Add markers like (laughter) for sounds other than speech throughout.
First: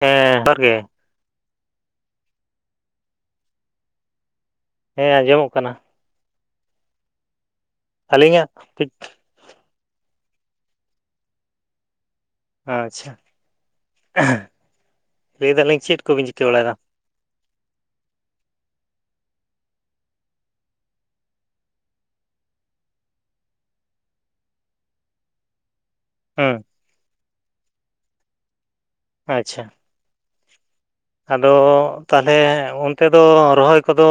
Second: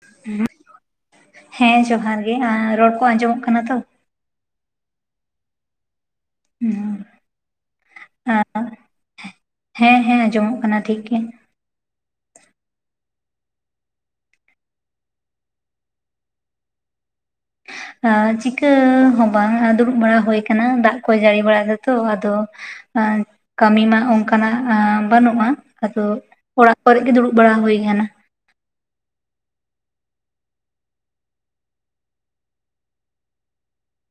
ᱦᱮᱸ ᱯᱟᱨ ᱜᱮ᱾ ᱦᱮᱸ ᱡᱚᱦᱟᱨ ᱜᱮ, ᱟᱨ ᱨᱚᱲ ᱠᱚ ᱟᱸᱡᱚᱢᱚᱜ ᱠᱟᱱᱟ ᱛᱚ? ᱦᱮᱸ ᱟᱸᱡᱚᱢᱚᱜ ᱠᱟᱱᱟ᱾ (inaudible) ᱟᱹᱞᱤᱧᱟᱜ ᱴᱷᱤᱠᱼᱼ ᱦᱮᱸ ᱦᱮᱸ, ᱟᱸᱡᱚᱢᱚᱜ ᱠᱟᱱᱟ ᱴᱷᱤᱠ ᱜᱮ᱾ ᱟᱪᱪᱷᱟ, (inaudible) ᱞᱟᱹᱭ ᱫᱟᱞᱤᱧ ᱪᱮᱫ ᱠᱚᱵᱤᱱ ᱪᱤᱠᱟᱹ ᱵᱟᱲᱟᱭᱫᱟ? ᱟ ᱪᱤᱠᱟᱹ ᱦᱚᱸ ᱵᱟᱝ ᱾ᱫᱩᱲᱩᱵ ᱵᱟᱲᱟ ᱦᱩᱭ ᱠᱟᱱᱟ ᱫᱟᱜ ᱠᱚᱭ ᱡᱟᱹᱲᱤ ᱵᱟᱲᱟᱭ ᱫᱟᱛᱚ ᱟᱫᱚ᱾ (inaudible) ᱠᱟᱹᱢᱤ ᱢᱟ ᱚᱱᱠᱟᱱᱟᱜ ᱵᱟᱹᱱᱩᱜᱼᱟ᱾ ᱟᱫᱚᱼᱼ ᱦᱮᱸ᱾ ᱚᱲᱟᱜ ᱠᱚᱨᱮᱜ ᱜᱮ ᱫᱩᱲᱩᱵ ᱵᱟᱲᱟ ᱦᱩᱭ ᱠᱟᱱᱟ᱾ ᱟᱪᱪᱷᱟ᱾ ᱟᱫᱚ ᱛᱟᱦᱞᱮ, ᱚᱱᱛᱮ ᱫᱚ ᱨᱚᱦᱚᱭ ᱠᱚᱫᱚᱼᱼ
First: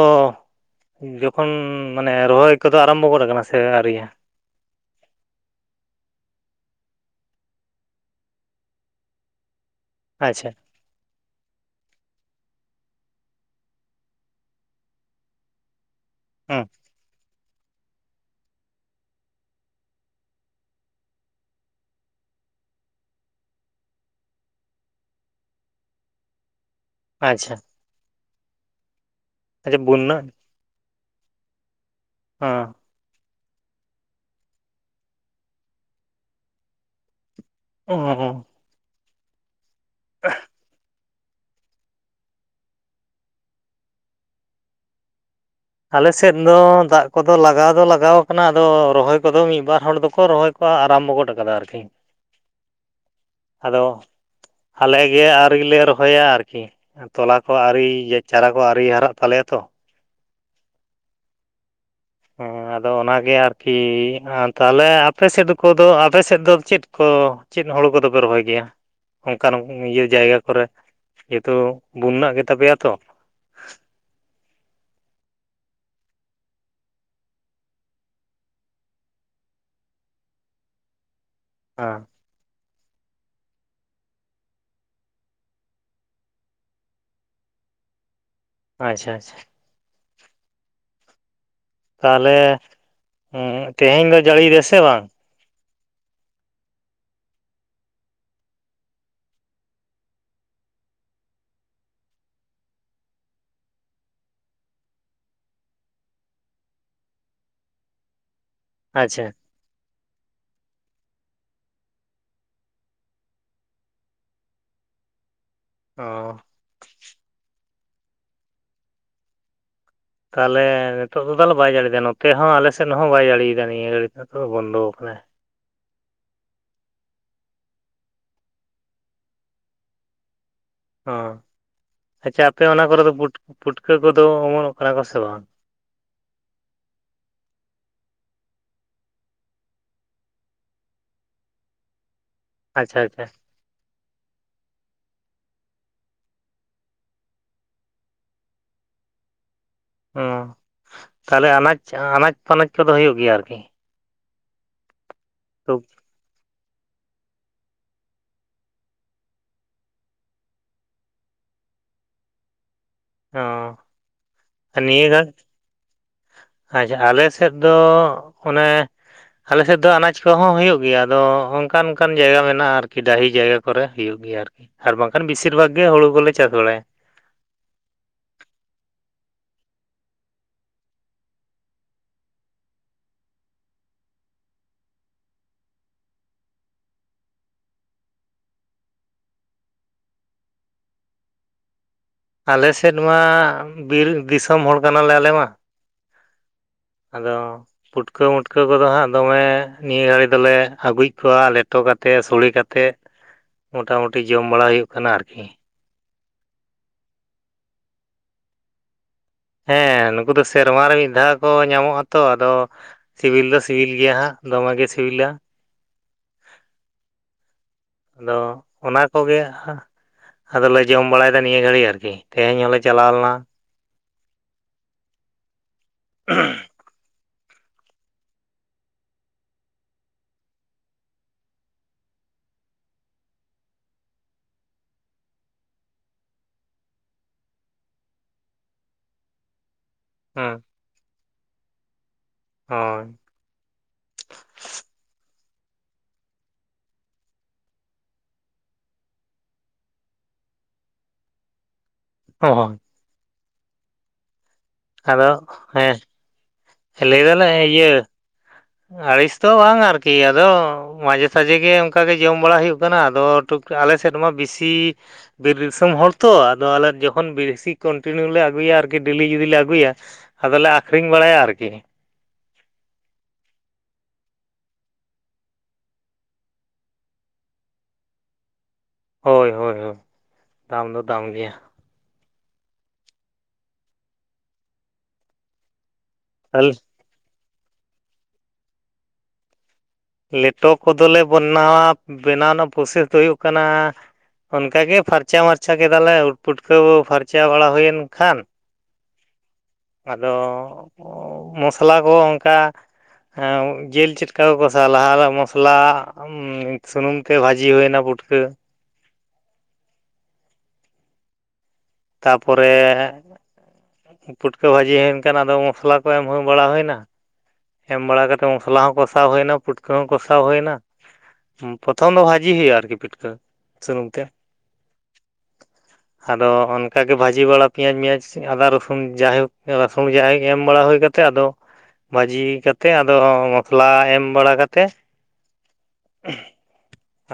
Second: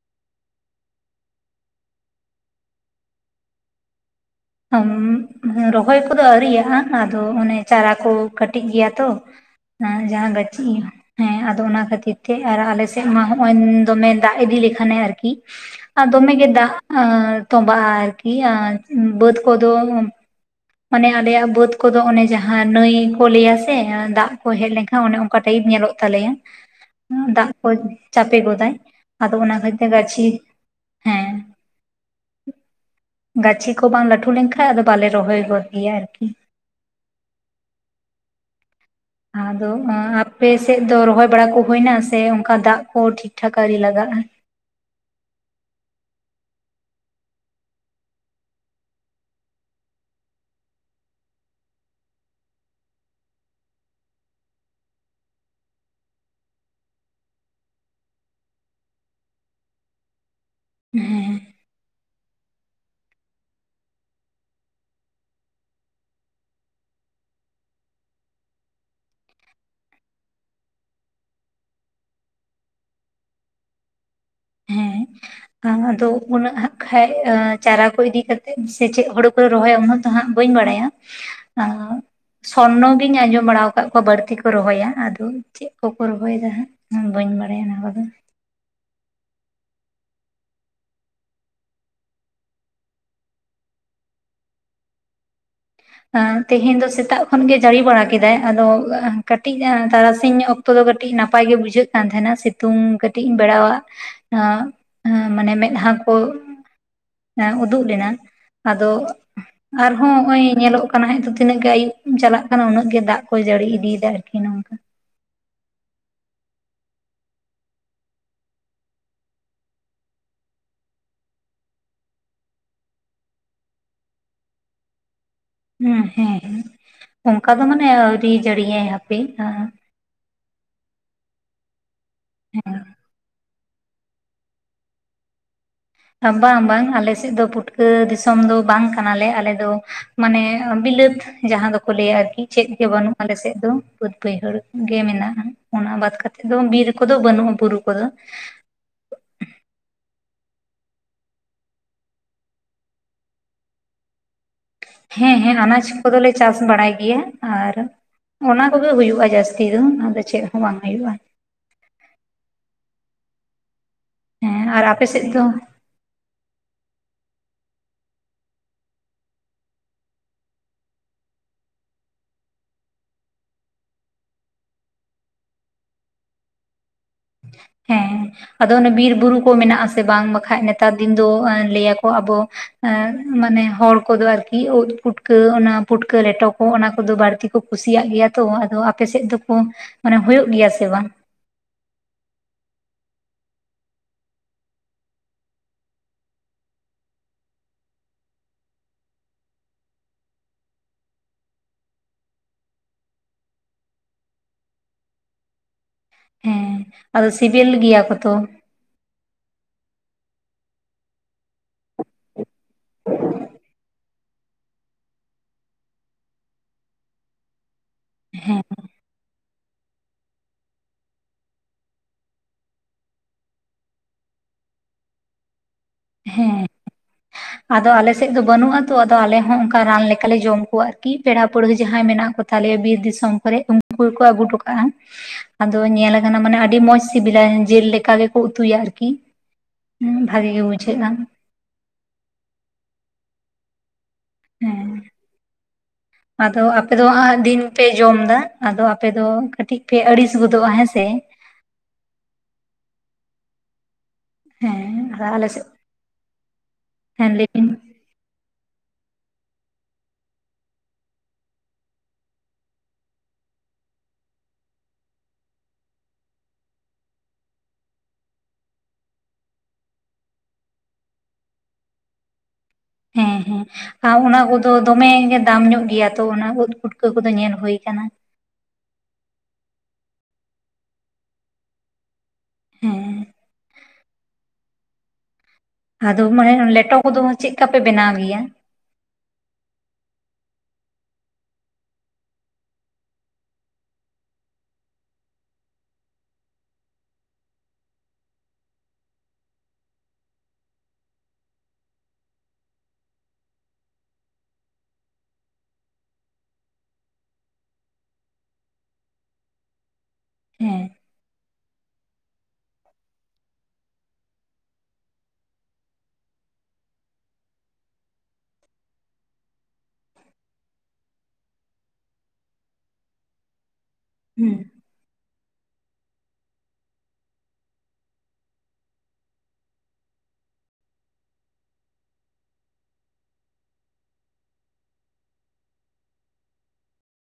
ᱡᱚᱠᱷᱚᱱ ᱢᱟᱱᱮ ᱨᱚᱦᱚᱭ ᱠᱚᱫᱚ ᱟᱨᱟᱢᱵᱚ ᱜᱚᱫ ᱠᱟᱱᱟ ᱥᱮ ᱟᱹᱣᱨᱤᱭᱟ? (inaudible) ᱨᱚᱦᱚᱭ ᱠᱚᱫᱚ ᱟᱨᱤᱭᱟᱜᱼᱟ ᱾ᱟᱫᱚ ᱚᱱᱮ ᱪᱟᱨᱟ ᱠᱚ ᱠᱟᱹᱴᱤᱡ ᱜᱮᱭᱟ ᱛᱚ᱾ (inaudible) ᱡᱟᱦᱟᱸ ᱟᱪᱪᱷᱟ ᱜᱟᱹᱪᱷᱤᱼᱼ ᱦᱮᱸ ᱟᱫᱚ ᱚᱱᱟ ᱠᱷᱟᱹᱛᱤᱨ ᱛᱮ, ᱟᱨ ᱟᱞᱮ ᱥᱮᱫ ᱢᱟ ᱦᱚᱸᱜᱼᱚᱭ ᱫᱚᱢᱮ ᱫᱟᱜ ᱤᱫᱤ ᱞᱮᱠᱷᱟᱱᱮ ᱟᱨᱠᱤᱼᱼ ᱟ ᱫᱚᱢᱮ ᱜᱮ ᱦᱩᱸ ᱫᱟᱜ ᱛᱚᱵᱟ ᱟᱨᱠᱤ ᱵᱟᱹᱫᱽ ᱠᱚᱫᱚ᱾ ᱚᱱᱮ ᱟᱞᱮᱭᱟᱜ ᱵᱟᱹᱫᱽ ᱠᱚᱫᱚ ᱚᱱᱮ ᱡᱟᱦᱟᱸ ᱱᱟᱹᱭ ᱠᱚ ᱞᱟᱹᱭᱟ ᱥᱮ, ᱫᱟᱜ ᱠᱚ ᱦᱮᱡ ᱞᱮᱱᱠᱷᱟᱱᱼᱼ ᱦᱟᱸ ᱚᱱᱮ ᱚᱱᱠᱟ ᱴᱟᱭᱤᱯ ᱧᱮᱞᱚᱜ ᱛᱟᱞᱮᱭᱟ᱾ (inaudible) (inaudible) ᱫᱟᱜ ᱠᱚᱡ ᱪᱟᱯᱮ ᱜᱚᱫᱟᱭ ᱟᱫᱚ, ᱚᱱᱟ ᱟᱪᱪᱷᱟ ᱠᱷᱟᱹᱛᱤᱨ ᱵᱩᱱᱱᱟ ᱜᱟᱹᱪᱷᱤ ᱦᱮᱸ᱾ ᱦᱮᱸ᱾ ᱜᱟᱹᱪᱷᱤ ᱠᱚ ᱵᱟᱝ ᱞᱟᱹᱴᱩ ᱞᱮᱱᱠᱷᱟᱱᱡ ᱟᱫᱚ ᱵᱟᱞᱮ ᱨᱚᱦᱚᱭ ᱜᱚᱫ ᱜᱮᱭᱟ ᱟᱨᱠᱤ᱾ (inaudible) ᱟᱫᱚ ᱟᱯᱮ ᱥᱮᱫ ᱫᱚ ᱨᱚᱦᱚᱭ ᱵᱟᱲᱟ ᱠᱚ ᱦᱳᱭᱱᱟᱥ? ᱛᱮ ᱚᱱᱠᱟ ᱫᱟᱜ ᱠᱚ ᱴᱷᱤᱠ ᱴᱷᱟᱠ ᱟᱨᱤ ᱞᱟᱜᱟᱜᱼᱟ? ᱟᱞᱮ ᱥᱮᱫ ᱫᱚ ᱫᱟᱜ ᱠᱚᱫᱚ ᱞᱟᱜᱟᱣ ᱫᱚ ᱞᱟᱜᱟᱣ ᱠᱟᱱᱟ ᱾ᱟᱫᱚ ᱨᱚᱦᱚᱭ ᱠᱚᱫᱚ ᱢᱤᱜ ᱵᱟᱨ ᱦᱚᱲ ᱫᱚᱠᱚ ᱨᱚᱦᱚᱭᱼᱼ ᱠᱚ ᱟᱨᱟᱢ ᱵᱚ ᱜᱚᱰ ᱠᱟᱫᱟ ᱟᱨᱠᱤ ᱟᱫᱚ ᱟᱞᱮ ᱜᱮ ᱟᱣᱨᱤ ᱞᱮ ᱨᱚᱦᱚᱭᱟ ᱟᱨᱠᱤ ᱾ ᱛᱚᱞᱟ ᱠᱚ ᱟᱨᱤ ᱪᱟᱨᱟ ᱠᱚ ᱟᱨᱤ ᱦᱟᱨᱟᱜ ᱛᱟᱞᱮᱭᱟ ᱛᱚ ᱾ (inaudible) ᱦᱚᱸ ᱟᱫᱚ ᱚᱱᱟᱜᱮ ᱟᱨᱠᱤ ᱛᱟᱦᱟᱞᱮ ᱟᱯᱮ ᱥᱮᱫ ᱠᱚᱫᱚ ᱟᱯᱮ ᱥᱮᱫ ᱫᱚ ᱪᱮᱫ ᱠᱚ? ᱪᱮᱱ ᱦᱳᱲᱳ ᱠᱚᱫᱚ ᱯᱮ ᱨᱚᱦᱚᱭ ᱜᱮᱭᱟ? ᱚᱝᱠᱟᱱ ᱤᱭᱟᱹ ᱡᱟᱭᱜᱟ ᱠᱚᱨᱮ ᱡᱮᱛᱚ ᱵᱩᱱᱱᱟᱜ ᱜᱮ ᱛᱟᱯᱮᱭᱟ ᱛᱚ? ᱦᱩᱸ ᱟ-ᱟᱫᱚ ᱩᱱᱟᱹᱜ ᱦᱟᱸᱜ ᱠᱷᱟᱡ ᱮᱸ ᱪᱟᱨᱟ ᱠᱚ ᱤᱫᱤ ᱠᱟᱛᱮᱜ ᱥᱮ ᱪᱮᱜ ᱦᱩᱲᱩ ᱠᱚ ᱨᱚᱦᱚᱭᱟ ᱩᱱᱟᱹᱜ ᱦᱟᱸᱜ ᱵᱟᱹᱧ ᱵᱟᱲᱟᱭᱟ᱾ ᱦᱟ ᱥᱚᱨᱱᱚ ᱜᱤᱧ ᱟᱸᱡᱚᱢ ᱵᱟᱲᱟᱣ ᱠᱟᱜ ᱠᱚᱣᱟ ᱵᱟᱹᱲᱛᱤ ᱠᱚ ᱨᱚᱦᱚᱭᱟ, ᱟᱫᱚ ᱪᱮᱜ ᱠᱚᱠᱚ ᱨᱚᱦᱚᱭᱫᱟ ᱦᱟᱸᱜ ᱠᱷᱟᱱ ᱵᱟᱹᱧ ᱵᱟᱲᱟᱭᱟ ᱚᱱᱟ ᱠᱚᱫᱚ᱾ ᱟᱪᱪᱷᱟ ᱟᱪᱪᱷᱟ ᱛᱟᱦᱞᱮ ᱩᱸ ᱛᱮᱦᱮᱧ ᱫᱚ ᱡᱟᱹᱲᱤᱭᱫᱟᱭ ᱥᱮ ᱵᱟᱝ? ᱟᱸ ᱛᱮᱦᱮᱧ ᱫᱚ ᱥᱮᱛᱟᱜ ᱠᱷᱚᱱ ᱜᱤ ᱡᱟᱹᱲᱤ ᱵᱟᱲᱟ ᱠᱮᱫᱟᱭ ᱟᱫᱚ ᱮᱸ ᱠᱟᱹᱴᱤᱡ ᱛᱟᱨᱟᱥᱤᱧ ᱚᱠ ᱛᱚ ᱫᱚ ᱠᱟᱹᱴᱤᱡ ᱱᱟᱯᱟᱭ ᱜᱮ ᱵᱩᱡᱷᱟᱹᱜ ᱠᱟᱱ ᱛᱟᱦᱮᱱᱟ ᱥᱤᱛᱩᱝ ᱠᱟᱹᱴᱤᱡ ᱤᱧ ᱵᱮᱲᱟᱣᱟᱜ (unintelligible) ᱢᱟᱱᱮ ᱢᱮᱫᱟᱦᱟ ᱠᱚ ᱮᱸ ᱩᱫᱩᱜ ᱞᱮᱱᱟ᱾ ᱟᱫᱚ ᱟᱪᱪᱷᱟ ᱟᱨᱦᱚᱸ ᱦᱚᱜᱼᱚᱸᱭ ᱧᱮᱞᱚᱜ ᱠᱟᱱᱟ ᱦᱟᱸᱜ ᱛᱚ ᱛᱤᱱᱟᱹᱜ ᱜᱮ ᱟᱹᱭᱩᱵ ᱪᱟᱞᱟᱜ ᱠᱟᱱᱟ ᱩᱱᱟᱹᱜ ᱜᱮ ᱫᱟᱜ ᱠᱚ ᱡᱟᱹᱲᱤ ᱤᱫᱤᱭᱫᱟ ᱟᱨᱠᱤ ᱱᱚᱣᱟ᱾ ᱚ ᱛᱟᱦᱞᱮ ᱱᱤᱛᱚᱜ ᱫᱚ ᱛᱟᱦᱞᱮ ᱵᱟᱭ ᱡᱟᱹᱲᱤᱭᱫᱟ ᱱᱚᱛᱮ ᱦᱚᱸ ᱟᱞᱮ ᱥᱮᱫ ᱦᱚᱸ ᱵᱟᱭ ᱡᱟᱹᱲᱤᱭᱫᱟ ᱱᱤᱭᱟᱹ ᱜᱷᱟᱹᱲᱤᱡ ᱫᱚ᱾ ᱛᱚ ᱵᱚᱱᱫᱚᱣ ᱠᱟᱱᱟ᱾ ᱦᱩᱸ ᱦᱮᱸ ᱦᱮᱸ ᱚᱝᱠᱟ ᱫᱚ ᱢᱟᱱᱮ ᱟᱹᱣᱨᱤ ᱡᱟᱹᱲᱤᱭᱟ ᱦᱟᱯᱮ ᱟᱸ ᱚᱸ ᱟᱪᱪᱷᱟ ᱟᱯᱮ ᱚᱱᱟ ᱠᱚᱨᱮ ᱫᱚ ᱯᱩᱴ ᱯᱩᱴᱠᱟᱹ ᱠᱚᱫᱚ ᱚᱢᱚᱱᱚᱜ ᱠᱟᱱᱟ ᱠᱚ ᱥᱮ ᱵᱟᱝ? ᱵᱟᱝ ᱵᱟᱝ ᱟᱞᱮ ᱥᱮᱜ ᱫᱚ ᱯᱩᱴᱠᱟᱹ ᱫᱤᱥᱚᱢ ᱫᱚ ᱵᱟᱝ ᱠᱟᱱᱟᱞᱮ, ᱟᱞᱮ ᱫᱚ ᱢᱟᱱᱮ ᱵᱤᱞᱟᱹᱛ ᱡᱟᱦᱟᱸ ᱫᱚᱠᱚ ᱞᱟᱹᱭᱟ ᱟᱨᱠᱤ ᱪᱮᱫ ᱜᱮ ᱟᱪᱪᱷᱟ ᱵᱟᱹᱱᱩᱜᱼᱟ ᱟᱪᱪᱷᱟ ᱟᱞᱮ ᱥᱮᱜ ᱫᱚ᱾ ᱵᱟᱹᱫᱽ ᱵᱟᱹᱭᱦᱟᱹᱲ ᱜᱮ ᱢᱮᱱᱟᱜᱼᱟ ᱚᱱᱟ ᱵᱟᱫᱽ ᱠᱟᱛᱮᱜ ᱫᱚ ᱵᱤᱨ ᱠᱚᱫᱚ ᱵᱟᱹᱱᱩᱜᱼᱟ ᱵᱩᱨᱩ ᱠᱚᱫᱚ᱾ ᱚᱸ ᱛᱟᱦᱞᱮ ᱟᱱᱟᱡᱽ ᱟᱱᱟᱡᱽ ᱯᱟᱱᱟᱡᱽ ᱠᱚᱫᱚ ᱦᱩᱭᱩᱜ ᱜᱮᱭᱟ ᱟᱨᱠᱤ? ᱦᱮᱸ ᱦᱮᱸ ᱟᱱᱟᱡᱽ ᱥᱚᱵᱡᱤ ᱠᱚᱫᱚᱞᱮ ᱪᱟᱥ ᱵᱟᱲᱟᱭ ᱜᱮᱭᱟ ᱟᱨ ᱚᱱᱟ ᱠᱚᱜᱮ ᱦᱩᱭᱩᱜᱼᱟ ᱡᱟᱹᱥᱛᱤ ᱫᱚ ᱟᱫᱚ ᱪᱮᱜ ᱦᱚᱸ ᱵᱟᱝ ᱦᱩᱭᱩᱜᱼᱟ᱾ ᱦᱮᱸ ᱟᱨ ᱚᱸ ᱟᱯᱮ ᱥᱮᱫ (unintelligible) ᱫᱚ ᱟᱪᱪᱷᱟ ᱟᱞᱮ ᱥᱮᱫ ᱫᱚ ᱚᱱᱮ ᱟᱞᱮ ᱥᱮᱫ ᱫᱚ ᱟᱱᱟᱡᱽ ᱠᱚᱦᱚᱸ ᱦᱩᱭᱩᱜ ᱜᱮᱭᱟ ᱟᱫᱚ ᱚᱝᱠᱟᱱ ᱚᱝᱠᱟᱱ ᱡᱟᱭᱜᱟ ᱢᱮᱱᱟᱜᱼᱟ ᱟᱨᱠᱤ ᱰᱟᱹᱦᱤ ᱡᱟᱭᱜᱟ ᱠᱚᱨᱮ ᱦᱩᱭᱩᱜ ᱜᱮᱭᱟ ᱟᱨᱠᱤ᱾ ᱟᱨ ᱵᱟᱝᱠᱷᱟᱱ ᱵᱤᱥᱤᱨ ᱵᱷᱟᱜᱽ ᱜᱮ ᱦᱩᱲᱩ ᱠᱚᱞᱮ ᱪᱟᱥ ᱵᱟᱲᱟᱭᱟ᱾ ᱦᱮᱸ ᱟᱫᱚ ᱚᱱᱮ ᱵᱤᱨ ᱵᱩᱨᱩ ᱠᱚ ᱢᱮᱱᱟᱜᱼᱟ ᱥᱮ ᱵᱟᱝ? ᱵᱟᱠᱷᱟᱡ ᱱᱮᱛᱟᱨ ᱫᱤᱱ ᱫᱚ ᱮᱸ ᱞᱟᱹᱭᱟᱠᱚ ᱟᱵᱚ ᱮᱸ ᱢᱟᱱᱮ ᱦᱚᱲ ᱠᱚᱫᱚ ᱟᱨᱠᱤ ᱩᱫᱽ ᱯᱩᱴᱠᱟᱹ ᱚᱱᱟ ᱯᱩᱴᱠᱟᱹ ᱞᱮᱴᱚ ᱠᱚ ᱚᱱᱟ ᱠᱚᱫᱚ ᱵᱟᱲᱛᱤ ᱠᱚ ᱠᱩᱥᱤᱭᱟᱜ ᱜᱮᱭᱟ ᱛᱚ ᱟᱫᱚ ᱟᱯᱮ ᱥᱮᱫ ᱫᱚᱠᱚ ᱢᱟᱱᱮ ᱦᱩᱭᱩᱜ ᱜᱮᱭᱟ ᱥᱮ ᱵᱟᱝ? ᱟᱞ ᱥᱮᱫ ᱢᱟ ᱵᱤᱨ ᱫᱤᱥᱚᱢ ᱦᱚᱲ ᱠᱟᱱᱟᱞᱮ ᱟᱞᱮ ᱢᱟ᱾ ᱟᱫᱚ ᱯᱩᱴᱠᱟᱹ ᱢᱩᱴᱠᱟᱹ ᱠᱚᱫᱚ ᱦᱟᱸᱜ ᱫᱚᱢᱮ ᱱᱤᱭᱟᱹ ᱜᱷᱟᱹᱲᱤ ᱫᱚᱞᱮ ᱟᱹᱜᱩᱭᱮᱜ ᱠᱚᱣᱟ ᱞᱮᱴᱚ ᱠᱟᱛᱮ ᱥᱚᱲᱮ ᱠᱟᱛ ᱛᱮᱜ ᱢᱚᱴᱟ ᱢᱩᱴᱤ ᱡᱚᱢ ᱵᱟᱲᱟ ᱦᱩᱭᱩᱜ ᱠᱟᱱᱟ ᱟᱨᱠᱤ᱾ ᱦᱮᱸ ᱟᱫᱚ ᱥᱤᱵᱤᱞ ᱜᱮᱭᱟ ᱠᱚ ᱛᱚ᱾ ᱦᱮᱸ ᱱᱩᱠᱩ ᱫᱚ ᱥᱮᱨᱢᱟ ᱨᱮ ᱢᱤᱫ ᱫᱷᱟᱣ ᱠᱚ ᱧᱟᱢᱚᱜᱼᱟ ᱛᱚ ᱟᱫᱚ ᱥᱤᱵᱤᱞ ᱫᱚ ᱥᱤᱵᱤᱞ ᱜᱮᱭᱟ ᱦᱟᱸᱜ᱾ ᱫᱚᱢᱮ ᱜᱮ ᱥᱤᱵᱤᱞᱟ᱾ ᱟᱫᱚ ᱚᱱᱟ ᱠᱚᱜᱮ ᱦᱟ ᱟᱫᱚᱞᱮ ᱡᱚᱢ ᱵᱟᱲᱟᱭᱫᱟ ᱱᱤᱭᱟᱹ ᱜᱷᱟᱹᱲᱤᱡ ᱟᱨᱠᱤ ᱛᱮᱦᱮᱧ ᱦᱚᱸᱞᱮ ᱪᱟᱞᱟᱣ ᱞᱮᱱᱟ᱾ (inaudible) ᱦᱮᱸ ᱟᱫᱚ ᱟᱞᱮ ᱥᱮᱜ ᱫᱚ ᱵᱟᱹᱱᱩᱜᱼᱟ ᱛᱚ ᱟᱞᱮ ᱦᱚᱸ ᱚᱝᱠᱟ ᱨᱟᱱ ᱞᱮᱠᱟᱞᱮ ᱡᱚᱢ ᱠᱚᱣᱟ ᱟᱨᱠᱤ ᱯᱮᱲᱟ ᱯᱟᱹᱲᱦᱟᱹ ᱡᱟᱦᱟᱸᱭ ᱢᱮᱱᱟᱜ ᱠᱚ ᱛᱟᱞᱮᱭᱟ ᱵᱤᱨ ᱫᱤᱥᱚᱢ ᱠᱚᱨᱮᱡ ᱩᱝᱠᱩ ᱜᱮᱠᱚ ᱟᱹᱜᱩ ᱴᱚ ᱠᱟᱜᱼᱟ ᱾ ᱟᱫᱚ ᱧᱮᱞ ᱟᱠᱟᱱᱟ ᱢᱟᱱᱮ ᱟᱹᱰᱤ ᱢᱚᱡᱽ ᱥᱤᱵᱤᱞᱟ ᱡᱮᱞ ᱞᱮᱠᱟ ᱜᱮᱠᱚ ᱩᱛᱩᱭᱟ ᱟᱨᱠᱤ ᱾ ᱦᱩᱸ ᱵᱷᱟᱜᱮ ᱜᱮ ᱵᱩᱡᱷᱟᱹᱜᱼᱟ ᱾ ᱦᱳᱭ ᱾ ᱦᱮᱸ ᱾ (inaudible) ᱟᱫᱚ ᱟᱯᱮ ᱫᱚ ᱦᱟᱸᱜ ᱫᱤᱱ ᱯᱮ ᱡᱚᱢᱫᱟ ᱟᱫᱚ ᱟᱯᱮ ᱫᱚ ᱠᱟᱹᱴᱤᱡ ᱯᱮ ᱟᱹᱲᱤᱥ ᱜᱚᱫᱚᱜᱼᱟ ᱦᱮᱸᱥᱮ ᱾ ᱦᱚᱸ ᱦᱚᱸ ᱾ ᱦᱮᱸ ᱟᱨ ᱟᱫᱚ ᱟᱞᱮ ᱥᱮᱫ ᱦᱮᱸ ᱦᱮᱸ ᱞᱟᱹᱭᱫᱟᱞᱮ ᱞᱟᱹᱭ ᱵᱤᱱ ᱤᱭᱟᱹ ᱟᱲᱤᱥ ᱫᱚ ᱵᱟᱝ ᱟᱨᱠᱤ ᱟᱫᱚ ᱢᱟᱡᱷᱮ ᱥᱟᱡᱷᱮ ᱜᱮ ᱚᱝᱠᱟᱜᱮ ᱡᱚᱢ ᱵᱟᱲᱟᱭ ᱦᱩᱭᱩᱜ ᱠᱟᱱᱟ ᱟᱫᱚ ᱴᱩᱠ ᱟᱞᱮ ᱥᱮᱫ ᱢᱟ ᱵᱤᱥᱤ ᱵᱤᱨ ᱫᱤᱥᱚᱢ ᱦᱚᱲ ᱛᱚ ᱟᱫᱚ ᱟᱞᱮ ᱡᱚᱠᱷᱚᱱ ᱵᱮᱥᱤ ᱠᱚᱱᱴᱤᱱᱤᱭᱩ ᱞᱮ ᱟᱹᱜᱩᱭᱟ ᱟᱨᱠᱤ ᱰᱮᱞᱤ ᱡᱚᱫᱤ ᱞᱮ ᱟᱹᱜᱩᱭᱟ ᱟᱫᱚᱞᱮ ᱟᱹᱠᱷᱨᱤᱧ ᱵᱟᱲᱟᱭᱟ ᱟᱨᱠᱤ ᱾ ᱦᱮᱸ ᱦᱮᱸ ᱾ ᱟ ᱚᱱᱟ ᱠᱚᱫᱚ ᱫᱚᱢᱮᱜᱮ ᱫᱟᱢ ᱧᱚᱜ ᱜᱮᱭᱟ ᱛᱚ ᱚᱱᱟ ᱳᱫ ᱯᱩᱴᱠᱟᱹ ᱠᱚᱫᱚ ᱧᱮᱞ ᱦᱳᱭ ᱠᱟᱱᱟ ᱾ ᱦᱳᱭ ᱦᱳᱭ ᱦᱳᱭ ᱫᱟᱢ ᱫᱚ ᱫᱟᱢ ᱜᱮᱭᱟ ᱾ ᱦᱮᱸ ᱾ ᱟᱫᱚ ᱢᱟᱱᱮ ᱞᱮᱴᱚ ᱠᱚᱫᱚ ᱪᱮᱜᱠᱟᱯᱮ ᱵᱮᱱᱟᱣ ᱜᱮᱭᱟ? ᱞᱮᱴᱚ ᱠᱚᱫᱚᱞᱮ ᱵᱚᱱ ᱱᱟᱣᱟ ᱵᱮᱱᱟᱣ ᱱᱟᱜ ᱯᱨᱚᱥᱮᱥ ᱫᱚ ᱦᱩᱭᱩᱜ ᱠᱟᱱᱟ ᱚᱱᱠᱟᱜᱮ ᱯᱷᱟᱨᱪᱟ ᱢᱟᱨᱪᱟ ᱠᱮᱫᱟᱞᱮ ᱩᱫ ᱯᱩᱴᱠᱟᱹ ᱯᱷᱟᱨᱪᱟ ᱵᱟᱲᱟ ᱦᱳᱭᱮᱱ ᱠᱷᱟᱱ ᱟᱫᱚ ᱢᱚᱥᱞᱟ ᱠᱚ ᱚᱝᱠᱟ ᱮᱻ ᱡᱤᱞ (unintelligible) ᱛᱟᱨ ᱞᱟᱦᱟᱨᱮ ᱢᱚᱥᱞᱟ ᱩᱸ ᱥᱩᱱᱩᱢ ᱛᱮ ᱵᱷᱟᱹᱡᱤ ᱦᱩᱭᱱᱟ ᱯᱩᱴᱠᱟᱹ ᱾ ᱦᱮᱸ ᱾ ᱛᱟᱯᱚᱨᱮ ᱯᱩᱴᱠᱟᱹ ᱵᱷᱟᱹᱡᱤ ᱦᱩᱭᱮᱱ ᱠᱷᱟᱱ ᱟᱫᱚ ᱢᱚᱥᱞᱟ ᱠᱚ ᱮᱢ (inaudible) ᱵᱟᱲᱟ ᱦᱩᱭᱱᱟ ᱾ ᱮᱢ ᱵᱟᱲᱟ ᱠᱟᱛᱮᱫ ᱢᱚᱥᱞᱟ ᱦᱚᱸ ᱠᱚᱥᱟᱣ ᱦᱩᱭᱱᱟ ᱯᱩᱴᱠᱟᱹ ᱦᱚᱸ ᱠᱚᱥᱟᱣ ᱦᱩᱭᱱᱟ ᱾ ᱦᱩᱸ ᱯᱨᱚᱛᱷᱚᱢ ᱫᱚ ᱵᱷᱟᱹᱡᱤ ᱦᱩᱭᱩᱜᱼᱟ ᱟᱨᱠᱤ ᱯᱤᱴᱠᱟᱹ ᱥᱩᱱᱩᱢ ᱛᱮ ᱾ ᱦᱩᱸ ᱾ (inaudible) ᱟᱫᱚ ᱚᱱᱠᱟᱜᱮ ᱵᱷᱟᱹᱡᱤ ᱵᱟᱲᱟ ᱯᱮᱸᱭᱟᱡᱽ ᱢᱮᱭᱟᱡᱽ ᱟᱫᱟ ᱨᱚᱥᱩᱱ ᱡᱟᱭᱦᱳᱠ ᱨᱟᱹᱥᱩᱱ ᱡᱟᱦᱟᱸᱭ ᱜᱮ ᱮᱢ ᱵᱟᱲᱟ ᱦᱳᱭ ᱠᱟᱛᱮᱫ ᱟᱫᱚ ᱵᱷᱟᱹᱡᱤ ᱠᱟᱛᱮᱫ ᱟᱫᱚ ᱢᱚᱥᱞᱟ ᱮᱢ ᱵᱟᱲᱟ ᱠᱟᱛᱮ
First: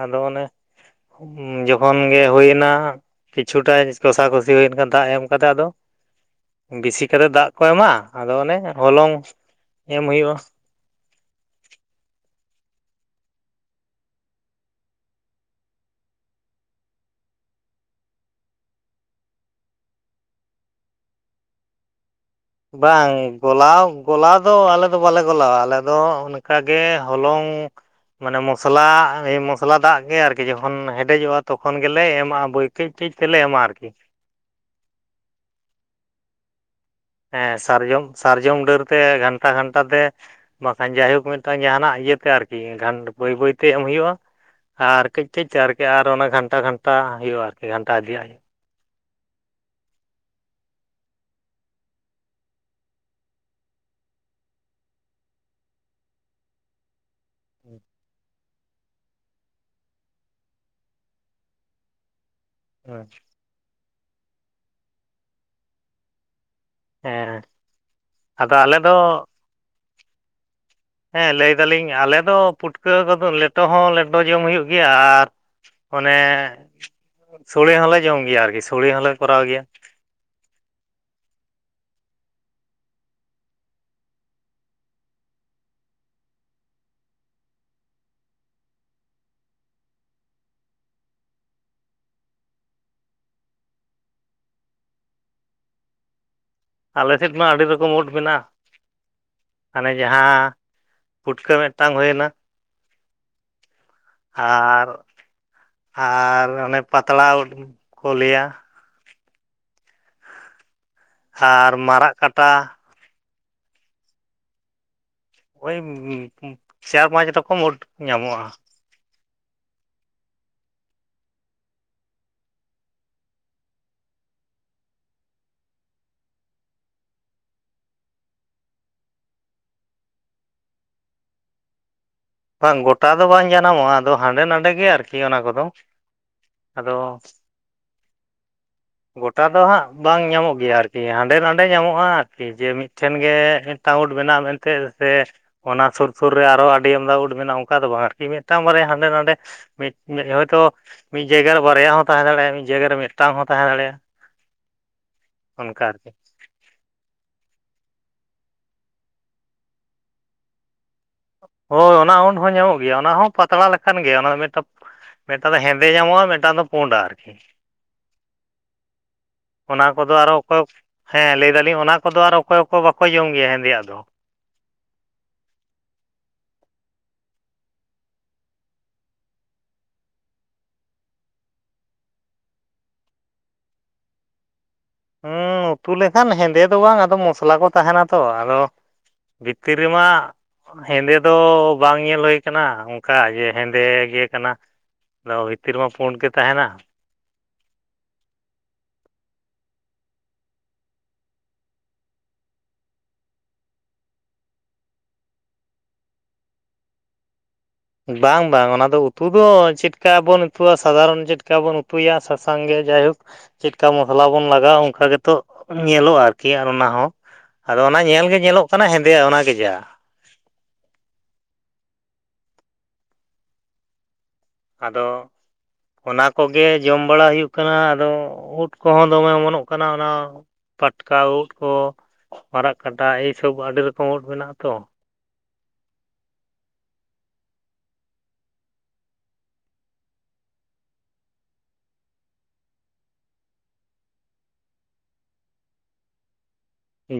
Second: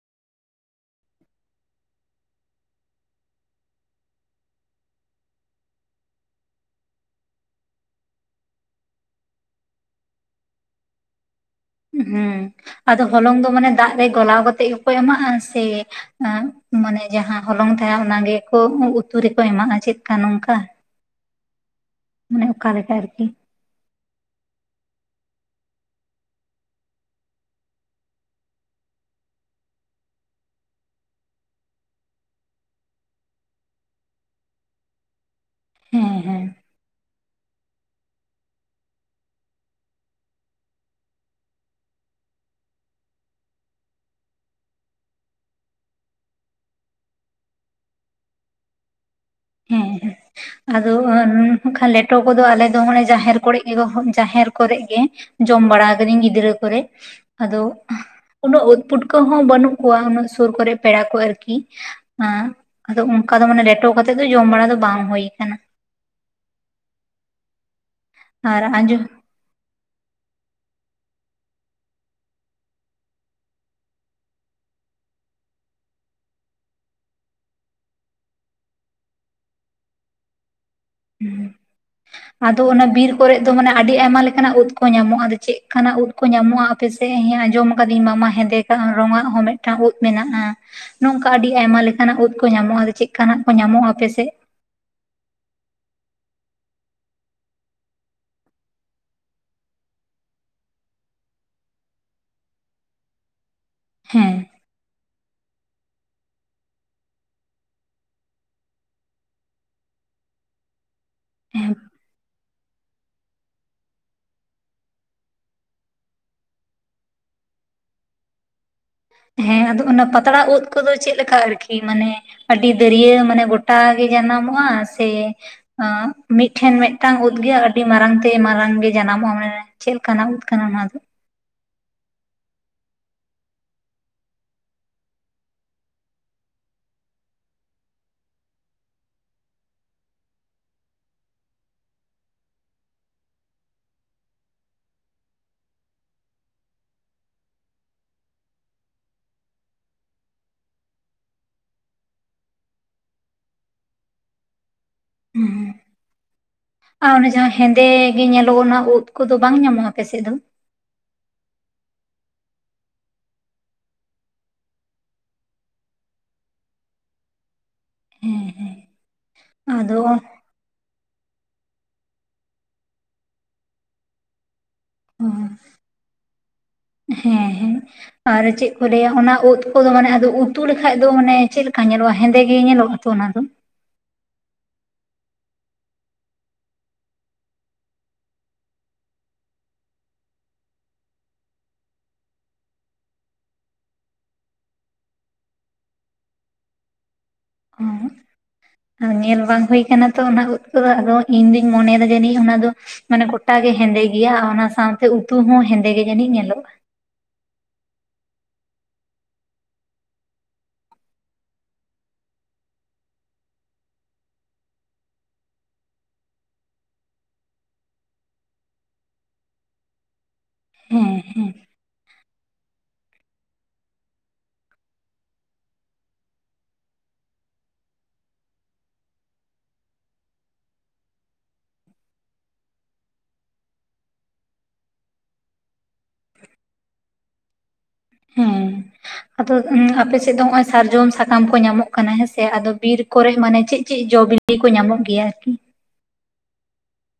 ᱟᱫᱚ ᱚᱱᱮ ᱩᱸ ᱡᱚᱠᱷᱚᱱ ᱜᱮ ᱦᱳᱭᱱᱟ ᱠᱤᱪᱷᱩᱴᱟᱜ ᱠᱚᱥᱟ ᱠᱚᱥᱤ ᱦᱳᱭᱮᱱ ᱠᱷᱟᱱ ᱫᱟᱜ ᱮᱢ ᱠᱟᱛᱮ ᱟᱫᱚ ᱵᱤᱥᱤ ᱠᱟᱛᱮ ᱫᱟᱜ ᱠᱚ ᱮᱢᱟ ᱟᱫᱚ ᱚᱱᱮ ᱦᱚᱞᱚᱝ ᱮᱢ ᱦᱩᱭᱩᱜᱼᱟ ᱾ ᱦᱩᱸ ᱟᱫᱚ ᱦᱚᱞᱚᱝ ᱫᱚ ᱢᱟᱱᱮ ᱫᱟᱜ ᱨᱮ ᱜᱚᱞᱟᱣ ᱠᱟᱛᱮᱜ ᱜᱮᱠᱚ ᱮᱢᱟᱜᱼᱟ ᱥᱮ? ᱟᱜ ᱢᱟᱱᱮ ᱡᱟᱦᱟᱸ ᱦᱚᱞᱚᱝ ᱛᱟᱦᱮᱸ ᱚᱱᱟᱜᱮᱠᱚ ᱩᱛᱩ ᱨᱮᱠᱚ ᱮᱢᱟᱜᱼᱟ ᱪᱮᱜ ᱠᱟ ᱱᱚᱝᱠᱟ? ᱢᱟᱱᱮ ᱚᱠᱟᱞᱮᱠᱟ ᱵᱟᱝ ᱟᱨᱠᱤ ᱾ ᱜᱚᱞᱟᱣ ᱜᱚᱞᱟᱣ ᱫᱚ ᱟᱞᱮ ᱫᱚ ᱵᱟᱞᱮ ᱜᱚᱞᱟᱣᱟ ᱟᱞᱮ ᱫᱚ ᱚᱱᱠᱟᱜᱮ ᱦᱚᱞᱚᱝ ᱢᱟᱱᱮ ᱢᱚᱥᱞᱟ ᱢᱚᱥᱞᱟ ᱫᱟᱜ ᱜᱮ ᱟᱨᱠᱤ ᱡᱚᱠᱷᱚᱱ ᱦᱮᱰᱮᱡᱚᱜᱼᱟ ᱛᱚᱠᱷᱚᱱ ᱜᱮᱞᱮ ᱮᱢᱟᱜᱼᱟ ᱵᱟᱹᱭ ᱠᱟᱹᱡ ᱠᱟᱹᱡ ᱛᱮᱞᱮ ᱮᱢᱟᱜ-ᱟ ᱟᱨᱠᱤ ᱾ ᱦᱮᱸ ᱦᱮᱸ ᱾ ᱦᱮᱸ ᱥᱟᱨᱡᱚᱢ ᱥᱟᱨᱡᱚᱢ ᱰᱟᱹᱨᱛᱮ ᱜᱷᱟᱱᱴᱟ ᱜᱷᱟᱱᱴᱟ ᱛᱮ ᱵᱟᱠᱷᱟᱱ ᱡᱟᱭᱦᱳᱠ ᱢᱤᱫᱴᱟᱝ ᱡᱟᱦᱟᱱᱟᱜ ᱤᱭᱟᱹᱛᱮ ᱟᱨᱠᱤ ᱜᱷᱟᱱ ᱵᱟᱹᱭ ᱵᱟᱹᱭᱛᱮ ᱮᱢ ᱦᱩᱭᱩᱜᱼᱟ ᱾ ᱟᱨ ᱠᱟᱹᱡ ᱠᱟᱹᱡᱛᱮ ᱟᱨᱠᱤ ᱟᱨ ᱚᱱᱟ ᱜᱷᱟᱱᱴᱟ ᱜᱷᱟᱱᱴᱟ ᱦᱩᱭᱩᱜᱼᱟ ᱟᱨᱠᱤ ᱜᱷᱟᱱᱴᱟ ᱤᱫᱤᱭᱟᱜ ᱾ ᱦᱮᱸ ᱦᱮᱸ ᱾ ᱟᱫᱚ ᱟᱻ ᱠᱷᱟᱱ ᱞᱮᱴᱚ ᱠᱚᱫᱚ ᱟᱞᱮ ᱫᱚ ᱢᱟᱱᱮ ᱡᱟᱦᱮᱨ ᱠᱚᱨᱮᱜ ᱜᱮ ᱦᱚᱢ ᱡᱟᱦᱮᱨ ᱠᱚᱨᱮᱜ ᱜᱮ ᱡᱚᱢ ᱵᱟᱲᱟ ᱠᱟᱹᱫᱟᱹᱧ ᱜᱤᱫᱽᱨᱟᱹ ᱠᱚᱨᱮᱜ ᱟᱫᱚ ᱩᱱᱟᱹᱜ ᱩᱫ ᱯᱩᱴᱠᱟᱹ ᱦᱚᱸ ᱵᱟᱹᱱᱩᱜ ᱠᱚᱣᱟ ᱩᱱᱟᱹᱜ ᱥᱩᱨ ᱠᱚᱨᱮᱜ ᱯᱮᱲᱟ ᱠᱚ ᱟᱨᱠᱤ ᱮᱸᱜ ᱟᱫᱚ ᱦᱩᱭᱩᱜᱼᱟ ᱚᱱ ᱠᱟᱫᱚ ᱢᱟᱱᱮ ᱞᱮᱴᱚ ᱠᱟᱛᱮᱫ ᱫᱚ ᱡᱚᱢ ᱵᱟᱲᱟ ᱫᱚ ᱵᱟᱝ ᱦᱩᱭ ᱠᱟᱱᱟ᱾ ᱦᱮᱸ ᱟᱫᱚ ᱟᱨ ᱟᱞᱮ ᱫᱚ ᱟᱸᱡᱚᱢ ᱦᱮᱸ ᱞᱟᱹᱭ ᱫᱟᱞᱤᱧ ᱟᱞᱮ ᱫᱚ ᱯᱩᱴᱠᱟᱹ ᱠᱚᱫᱚ ᱞᱮᱴᱚ ᱦᱚᱸ ᱞᱮᱴᱚ ᱡᱚᱢ ᱦᱩᱭᱩᱜ ᱜᱮᱭᱟ ᱟᱨ ᱚᱱᱮ ᱥᱳᱲᱮ ᱦᱚᱸᱞᱮ ᱡᱚᱢ ᱜᱮᱭᱟ ᱟᱨᱠᱤ ᱥᱳᱲᱮ ᱦᱚᱸᱞᱮ ᱠᱚᱨᱟᱣ ᱜᱮᱭᱟ᱾ ᱟᱫᱚ ᱚᱱᱟ ᱵᱤᱨ ᱠᱚᱨᱮᱫ ᱫᱚ ᱢᱟᱱᱮ ᱟᱹᱰᱤ ᱟᱭᱢᱟ ᱞᱮᱠᱟᱱᱟᱜ ᱩᱫ ᱠᱚ ᱧᱟᱢᱚᱜᱼᱟ, ᱟᱫᱚ ᱪᱮᱫ ᱞᱮᱠᱟᱱᱟᱜ ᱩᱫ ᱠᱚ ᱧᱟᱢᱚᱜᱼᱟ ᱟᱯᱮ ᱥᱮᱫ ᱦᱤ ᱟᱸᱡᱚᱢ ᱟᱠᱟᱫᱤᱧ ᱢᱟᱢᱟ ᱦᱮᱸᱫᱮ ᱠᱟᱜ ᱨᱚᱝᱟᱜ ᱦᱚᱸ ᱢᱤᱫᱴᱟᱝ ᱩᱫ ᱢᱮᱱᱟᱜᱼᱟ ᱱᱚᱝᱠᱟ ᱟᱹᱰᱤ ᱟᱭᱢᱟ ᱞᱮᱠᱟᱱᱟᱜ ᱩᱫ ᱠᱚ ᱧᱟᱢᱚᱜᱼᱟ ᱪᱮᱫᱠᱟᱱᱟᱜ ᱠᱚ ᱧᱟᱢᱚᱜᱼᱟ ᱟᱯᱮ ᱥᱮᱫ? ᱟᱞ ᱥᱮᱫ ᱢᱟ ᱟᱹᱰᱤ ᱨᱚᱠᱚᱢ ᱩᱫ ᱢᱮᱱᱟᱜᱼᱟ᱾ ᱦᱟᱱᱮ ᱡᱟᱦᱟᱸ ᱯᱩᱴᱠᱟᱹ ᱢᱤᱫᱴᱟᱝ ᱦᱩᱭᱮᱱᱟ, ᱦᱮᱸ᱾ ᱟᱨ, ᱟᱨ ᱚᱱᱮ ᱯᱟᱛᱲᱟ ᱩᱫ ᱠᱚ ᱞᱟᱹᱭᱟ, ᱟᱨ ᱢᱟᱨᱟᱜ ᱠᱟᱴᱟ, ᱳᱭ ᱪᱟᱨ ᱯᱟᱸᱪ ᱨᱚᱠᱚᱢ ᱩᱫ ᱧᱟᱢᱚᱜᱼᱟ᱾ ᱦᱮᱸ ᱟᱫᱚ ᱚᱱᱟ ᱯᱟᱛᱲᱟ ᱩᱫ ᱠᱚᱫᱚ ᱪᱮᱫ ᱞᱮᱠᱟ ᱟᱨᱠᱤ ᱢᱟᱱᱮ ᱟᱹᱰᱤ ᱫᱟᱹᱨᱭᱟᱹ ᱢᱟᱱᱮ ᱜᱚᱴᱟ ᱜᱮ ᱡᱟᱱᱟᱢᱚᱜᱼᱟ ᱥᱮ ᱮᱸ ᱢᱤᱫᱴᱷᱮᱱ ᱢᱤᱫᱴᱟᱝ ᱩᱫ ᱜᱮᱭᱟ ᱟᱹᱰᱤ ᱢᱟᱨᱟᱝ ᱛᱮᱭ ᱢᱟᱨᱟᱝ ᱜᱮ ᱡᱟᱱᱟᱢᱚᱜᱼᱟ ᱢᱟᱱᱮ᱾ ᱪᱮᱫ ᱞᱮᱠᱟᱱᱟᱜ ᱩᱫᱽ ᱠᱟᱱᱟ ᱱᱚᱭᱟ ᱫᱚ? ᱵᱟᱝ ᱜᱚᱴᱟ ᱫᱚ ᱵᱟᱝ ᱡᱟᱱᱟᱢᱚᱜᱼᱟ ᱟᱫᱚ ᱦᱟᱸᱰᱮ ᱱᱟᱰᱮ ᱜᱮ ᱟᱨᱠᱤ ᱚᱱᱟ ᱠᱚᱫᱚ᱾ ᱟᱫᱚ ᱜᱚᱴᱟ ᱫᱚ ᱦᱟᱸᱜ ᱵᱟᱝ ᱧᱟᱢᱚᱜ ᱜᱮᱭᱟ ᱟᱨᱠᱤ ᱦᱟᱸᱰᱮ ᱱᱟᱰᱮ ᱧᱟᱢᱚᱜᱼᱟ ᱟᱨᱠᱤ ᱡᱮ ᱢᱤᱫ ᱴᱷᱮᱱ ᱜᱮ ᱢᱤᱫᱴᱟᱝ ᱩᱫ ᱢᱮᱱᱟᱜᱼᱟ ᱢᱮᱱᱛᱮ ᱥᱮ ᱚᱱᱟ ᱥᱩᱨ ᱥᱩᱨ ᱨᱮ ᱟᱨᱚ ᱟᱹᱰᱤ ᱟᱢᱫᱟ ᱩᱫ ᱢᱮᱱᱟᱜᱼᱟ ᱚᱱᱠᱟ ᱫᱚ ᱵᱟᱝ ᱟᱨᱠᱤ ᱢᱤᱫᱴᱟᱝ ᱵᱟᱨᱭᱟ ᱦᱟᱸᱰᱮ ᱱᱟᱰᱮ ᱢᱤᱫ ᱢᱤᱫ ᱦᱚᱭᱛᱳ ᱢᱤᱫ ᱡᱟᱭᱜᱟ ᱨᱮ ᱵᱟᱨᱭᱟ ᱦᱚᱸ ᱛᱟᱦᱮᱸ ᱫᱟᱲᱮᱭᱟᱜᱼᱟ ᱢᱤᱫ ᱡᱟᱭᱜᱟ ᱨᱮ ᱢᱤᱫᱴᱟᱝ ᱦᱚᱸ ᱛᱟᱦᱮᱸ ᱫᱟᱲᱮᱭᱟᱜᱼᱟ᱾ ᱚᱱᱠᱟ ᱟᱨᱠᱤ᱾ ᱟᱨ ᱚᱱᱮ ᱡᱟᱦᱟᱸ ᱦᱮᱸᱫᱮ ᱜᱮ ᱧᱮᱞᱚᱜᱼᱟ ᱚᱱᱟ ᱩᱫ ᱠᱚᱫᱚ ᱵᱟᱝ ᱧᱟᱢᱚᱜᱼᱟ ᱟᱯᱮᱥᱮᱫ ᱫᱚ? ᱦᱳᱭ ᱚᱱᱟ ᱩᱫ ᱦᱚᱸ ᱧᱟᱢᱚᱜ ᱜᱮᱭᱟ ᱚᱱᱟ ᱦᱚᱸ ᱯᱟᱛᱲᱟ ᱞᱮᱠᱟᱱ ᱜᱮᱭᱟ ᱚᱱᱟ ᱫᱚ ᱢᱤᱫᱴᱟᱝ ᱢᱤᱫᱴᱟᱝ ᱫᱚ ᱦᱮᱸᱫᱮ ᱧᱟᱢᱚᱜᱼᱟ ᱢᱤᱫᱴᱟᱝ ᱫᱚ ᱯᱩᱸᱰ ᱟᱨᱠᱤ᱾ ᱦᱮᱸ ᱦᱮᱸ ᱚᱱᱟ ᱟᱫᱚ ᱠᱚᱫᱚ ᱟᱨᱚ ᱚᱠᱚᱭ ᱦᱮᱸ ᱞᱟᱹᱭ ᱫᱟᱞᱤᱧ ᱚᱱᱟ ᱠᱚᱫᱚ ᱟᱨ ᱚᱠᱚᱭ ᱠᱚ ᱵᱟᱠᱚ ᱡᱚᱢ ᱜᱮᱭᱟ ᱦᱮᱸᱫᱮᱭᱟᱜ ᱫᱚ᱾ ᱦᱩᱸ᱾ ᱦᱮᱸ ᱦᱮᱸ᱾ ᱟᱨ ᱪᱮᱫ ᱠᱚ ᱞᱟᱹᱭᱟ ᱚᱱᱟ ᱩᱫ ᱠᱚᱫᱚ ᱢᱟᱱᱮ ᱟᱫᱚ ᱩᱛᱩ ᱞᱮᱠᱷᱟᱡ ᱫᱚ ᱢᱟᱱᱮ ᱪᱮᱫ ᱞᱮᱠᱟ ᱧᱮᱞᱚᱜᱼᱟ ᱦᱮᱸᱫᱮ ᱜᱮ ᱧᱮᱞᱚᱜᱼᱟ? ᱛᱚ ᱚᱱᱟ ᱫᱚ᱾ ᱦᱩᱸ ᱩᱛᱩ ᱞᱮᱠᱷᱟᱱ ᱦᱮᱸᱫᱮ ᱫᱚ ᱵᱟᱝ ᱟᱫᱚ ᱢᱚᱥᱞᱟ ᱠᱚ ᱛᱟᱦᱮᱱᱟ ᱛᱚ ᱟᱫᱚ ᱵᱷᱤᱛᱨᱤ ᱨᱮᱢᱟ ᱦᱮᱸᱫᱮ ᱫᱚ ᱵᱟᱝ ᱧᱮᱞ ᱦᱩᱭ ᱠᱟᱱᱟ ᱚᱱᱠᱟ ᱡᱮ ᱦᱮᱸᱫᱮ ᱜᱮ ᱠᱟᱱᱟ, ᱟᱫᱚ ᱵᱷᱤᱛᱤᱨ ᱨᱮᱢᱟ ᱯᱩᱸᱰ ᱜᱮ ᱛᱟᱦᱮᱱᱟ᱾ (inaudible) ᱚ ᱧᱮᱞ ᱵᱟᱝ ᱦᱩᱭ ᱠᱟᱱᱟ ᱛᱚ ᱚᱱᱟ ᱩᱫ ᱠᱚᱫᱚ ᱟᱫᱚ ᱤᱧ ᱫᱩᱧ ᱢᱚᱱᱮᱭᱮᱫᱟ ᱡᱟᱹᱱᱤᱡ ᱚᱱᱟᱫᱚ ᱢᱟᱱᱮ ᱜᱚᱴᱟ ᱜᱮ ᱦᱮᱸᱫᱮ ᱜᱮᱭᱟ ᱟᱨ ᱚᱱᱟ ᱥᱟᱶᱛᱮ ᱩᱛᱩ ᱦᱚᱸ ᱦᱮᱸᱫᱮ ᱜᱮ ᱡᱟᱹᱱᱤᱡ ᱧᱮᱞᱚᱜᱼᱟ᱾ ᱵᱟᱝ ᱵᱟᱝ ᱚᱱᱟ ᱫᱚ ᱩᱛᱩ ᱫᱚ ᱪᱮᱫᱠᱟ ᱵᱚᱱ ᱩᱛᱩᱣᱟ ᱥᱟᱫᱷᱟᱨᱚᱱ ᱪᱮᱫᱠᱟ ᱵᱚᱱ ᱩᱛᱩᱭᱟ ᱥᱟᱥᱟᱝ ᱜᱮ ᱡᱟᱭᱦᱳᱠ ᱪᱮᱫᱠᱟ ᱢᱚᱥᱞᱟ ᱵᱚᱱ ᱞᱟᱜᱟᱣᱟ ᱚᱱᱠᱟ ᱜᱮᱛᱚ ᱧᱮᱞᱚᱜᱼᱟ ᱟᱨᱠᱤ ᱚᱱᱟ ᱦᱚᱸ᱾ ᱟᱫᱚ ᱚᱱᱟ ᱧᱮᱞ ᱜᱮ ᱧᱮᱞᱚᱜ ᱠᱟᱱᱟ ᱦᱮᱸᱫᱮᱭᱟ ᱚᱱᱟ ᱜᱮ ᱡᱟ᱾ ᱦᱩᱸ ᱦᱩᱸ ᱟᱫᱚ ᱚᱱᱟ ᱠᱚᱜᱮ ᱡᱚᱢ ᱵᱟᱲᱟ ᱦᱩᱭᱩᱜ ᱠᱟᱱᱟ ᱟᱫᱚ ᱩᱫ ᱠᱚᱦᱚᱸ ᱫᱚᱢᱮ ᱚᱢᱚᱱᱚᱜ ᱠᱟᱱᱟ, ᱚᱱᱟ ᱯᱟᱴᱠᱟ ᱩᱫ ᱠᱚ ᱢᱟᱨᱟᱜ ᱠᱟᱴᱟ ᱮᱭᱥᱚᱵ ᱟᱹᱰᱤ ᱨᱚᱠᱚᱢ ᱩᱫ ᱢᱮᱱᱟᱜᱼᱟ ᱛᱚ᱾ ᱦᱮᱸ (unintelligible) ᱟᱫᱚ ᱚ ᱟᱯᱮ ᱥᱮᱫ ᱫᱚ ᱱᱚᱜᱼᱚᱭ ᱥᱟᱨᱡᱚᱢ ᱥᱟᱠᱟᱢ ᱠᱚ ᱧᱟᱢᱚᱜ ᱠᱟᱱᱟ ᱦᱮᱸᱥᱮ ᱟᱫᱚ ᱵᱤᱨ ᱠᱚᱨᱮ ᱢᱟᱱᱮ ᱪᱮᱫ ᱪᱮᱫ ᱡᱚ ᱵᱤᱞᱤ ᱯᱷᱤ ᱠᱚ ᱧᱟᱢᱚᱜ ᱜᱮᱭᱟ ᱟᱨᱠᱤ᱾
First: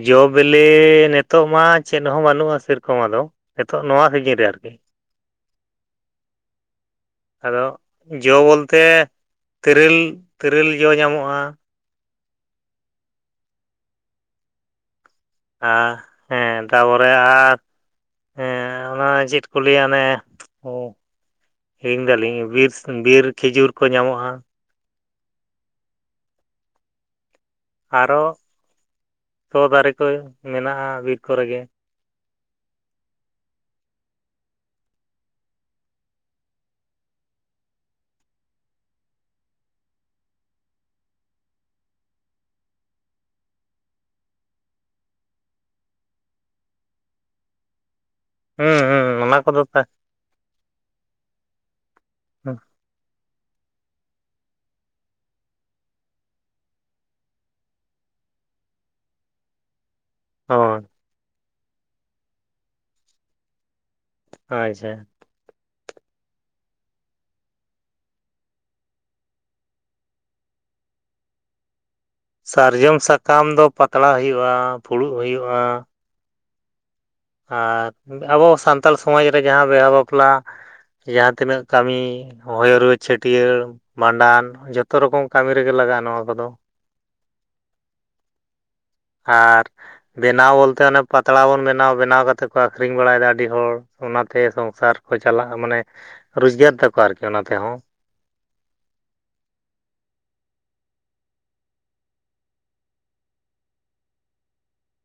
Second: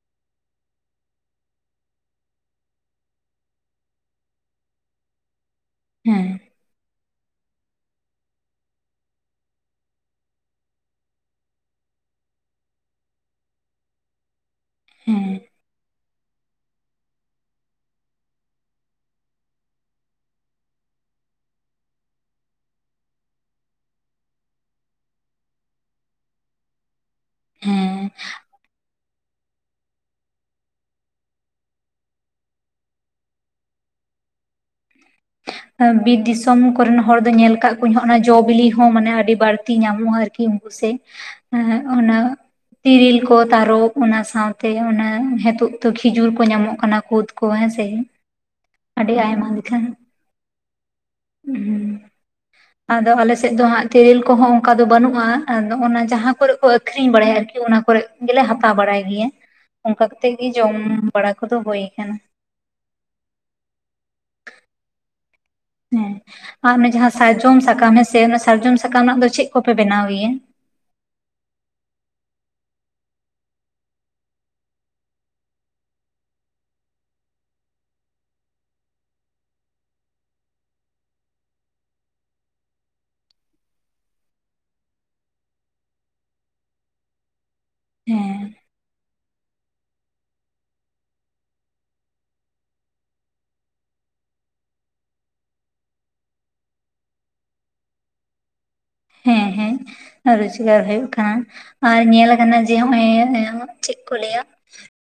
ᱡᱚ ᱵᱤᱞᱤ ᱱᱤᱛᱚᱜ ᱢᱟ ᱪᱮᱫ ᱦᱚᱸ ᱵᱟᱹᱱᱩᱜᱼᱟ ᱥᱮᱨᱚᱠᱚᱢ ᱟᱫᱚ, ᱱᱤᱛᱚᱜ ᱱᱚᱣᱟ ᱥᱤᱡᱤᱱ ᱨᱮ ᱟᱨᱠᱤ᱾ ᱦᱮᱸ ᱟᱫᱚ ᱡᱚ ᱵᱚᱞᱛᱮ ᱛᱮᱨᱮᱞ ᱛᱮᱨᱮᱞ ᱡᱚ ᱧᱟᱢᱚᱜᱼᱟ᱾ ᱦᱮᱸ ᱟᱸ ᱦᱮᱸ ᱛᱟᱯᱚᱨᱮ ᱟᱨ ᱦᱮᱸ ᱚᱱᱟ ᱪᱮᱫ ᱠᱚ ᱞᱟᱹᱭᱟ ᱚᱱᱮ, ᱦᱩᱸ ᱤᱧᱫᱟᱹᱞᱤᱧ ᱵᱤᱨ ᱵᱤᱨ ᱠᱷᱤᱡᱩᱨ ᱠᱚ ᱧᱟᱢᱚᱜᱼᱟ᱾ ᱦᱮᱸ ᱟᱨᱚ ᱥᱚ ᱫᱟᱨᱮ ᱠᱚ ᱢᱮᱱᱟᱜᱼᱟ ᱵᱤᱨ ᱠᱚᱨᱮ ᱜᱮ᱾ ᱮᱸ ᱵᱤᱨ ᱫᱤᱥᱚᱢ ᱠᱚᱨᱮᱱ ᱦᱚᱲ ᱫᱚ ᱧᱮᱞ ᱠᱟᱜ ᱠᱚᱣᱟᱧ ᱦᱚᱜᱱᱟ ᱡᱚᱼᱵᱤᱞᱤ ᱦᱚᱸ ᱢᱟᱱᱮ ᱟᱹᱰᱤ ᱵᱟᱹᱲᱛᱤ ᱧᱟᱢᱚᱜᱼᱟ ᱟᱨᱠᱤ᱾ ᱩᱥᱮ ᱮ ᱚᱱᱟ ᱛᱤᱨᱤᱞ ᱠᱚ ᱛᱟᱨᱚᱵ ᱚᱱᱟ ᱥᱟᱶᱛᱮ ᱚᱱᱟ ᱦᱮᱛᱳᱜ ᱛᱚ ᱠᱷᱤᱡᱩᱨ ᱠᱚ ᱧᱟᱢᱚᱜ ᱠᱟᱱᱟ, ᱠᱩᱫ ᱠᱚ ᱦᱮᱸ ᱥᱮ, ᱦᱩᱸ ᱦᱩᱸ ᱟᱹᱰᱤ ᱚᱱᱟ ᱟᱭᱢᱟ ᱠᱚᱫᱚ ᱞᱤᱠᱷᱟᱱ᱾ ᱦᱩᱸ, ᱟᱫᱚ ᱟᱞᱮᱥᱮᱫ ᱫᱚ ᱦᱟᱸᱜ ᱛᱮᱨᱮᱞ ᱠᱚᱦᱚᱸ ᱚᱱᱠᱟ ᱫᱚ ᱵᱟᱹᱱᱩᱜᱼᱟ ᱟᱫᱚ ᱚᱱᱟ ᱡᱟᱸᱦᱟ ᱠᱚᱨᱮ ᱠᱚ ᱟᱹᱠᱷᱨᱤᱧ ᱵᱟᱲᱟᱭᱟ ᱟᱨᱠᱤ ᱚᱱᱟ ᱠᱚᱨᱮ ᱜᱮᱞᱮ ᱦᱟᱛᱟᱣ ᱵᱟᱲᱟᱭ ᱜᱤᱭᱟ᱾ (unintelligible) ᱚᱝᱠᱟ ᱠᱟᱛᱮᱜ ᱜᱤ ᱡᱚᱢ ᱦᱳᱭ ᱵᱟᱲᱟ ᱠᱚᱫᱚ ᱦᱳᱭ ᱠᱟᱱᱟ᱾ ᱟᱪᱪᱷᱟ᱾ ᱦᱮᱸ ᱟ ᱚᱱᱮ ᱡᱟᱦᱟᱸ ᱥᱟᱭᱡᱚᱢ ᱥᱟᱠᱟᱢ ᱦᱮᱸᱥᱮ ᱚᱱᱟ ᱥᱟᱨᱡᱚᱢ ᱥᱟᱠᱟᱢ ᱨᱮᱱᱟᱜ ᱫᱚ ᱪᱮᱜ ᱠᱚᱯᱮ ᱵᱮᱱᱟᱣ ᱜᱮᱭᱟ? ᱥᱟᱨᱡᱚᱢ ᱥᱟᱠᱟᱢ ᱫᱚ ᱯᱟᱛᱲᱟ ᱦᱩᱭᱩᱜᱼᱟ, ᱯᱷᱩᱲᱩᱜ ᱦᱩᱭᱩᱜᱼᱟ᱾ ᱟᱨ ᱟᱵᱚ ᱥᱟᱱᱛᱟᱞ ᱥᱚᱢᱟᱡᱽ ᱨᱮ ᱡᱟᱦᱟᱸ ᱵᱤᱦᱟᱹ ᱵᱟᱯᱞᱟ ᱡᱟᱸᱦᱟ ᱛᱤᱱᱟᱹᱜ ᱠᱟᱹᱢᱤ ᱦᱚᱭᱚ ᱨᱩᱣᱟᱹ, ᱪᱷᱟᱹᱴᱭᱟᱹᱲ ᱢᱟᱸᱰᱟᱱ ᱡᱚᱛᱚ ᱨᱚᱠᱚᱢ ᱠᱟᱢᱤ ᱨᱮᱜᱮ ᱞᱟᱜᱟᱜᱼᱟ ᱱᱚᱣᱟ ᱠᱚᱫᱚ᱾ ᱦᱮᱸ ᱟᱨ ᱵᱮᱱᱟᱣ ᱵᱳᱞᱛᱮ ᱚᱱᱮ ᱯᱟᱛᱲᱟ ᱵᱚᱱ ᱵᱮᱱᱟᱣ, ᱵᱮᱱᱟᱣ ᱠᱟᱛᱮ ᱠᱚ ᱟᱠᱷᱨᱤᱧ ᱵᱟᱲᱟᱭᱮᱫᱟ ᱟᱰᱤ ᱦᱚᱲ᱾ ᱚᱱᱟᱛᱮ ᱥᱚᱝᱥᱟᱨ ᱠᱚ ᱪᱟᱞᱟᱜᱼᱟ ᱢᱟᱱᱮ ᱨᱳᱡᱽᱜᱟᱨ ᱛᱟᱹᱠᱚ ᱟᱨᱠᱤ ᱚᱱᱟ ᱛᱮᱦᱚᱸ᱾ (unintelligible) ᱮ ᱨᱳᱡᱽᱜᱟᱨ ᱦᱳᱭᱳᱜ ᱠᱟᱱᱟ ᱟᱨ ᱧᱮᱞ ᱟᱠᱟᱱᱟ ᱡᱮ ᱦᱚᱜᱼᱚᱭᱻ ᱪᱮᱜ ᱠᱚ ᱞᱟᱹᱭᱟ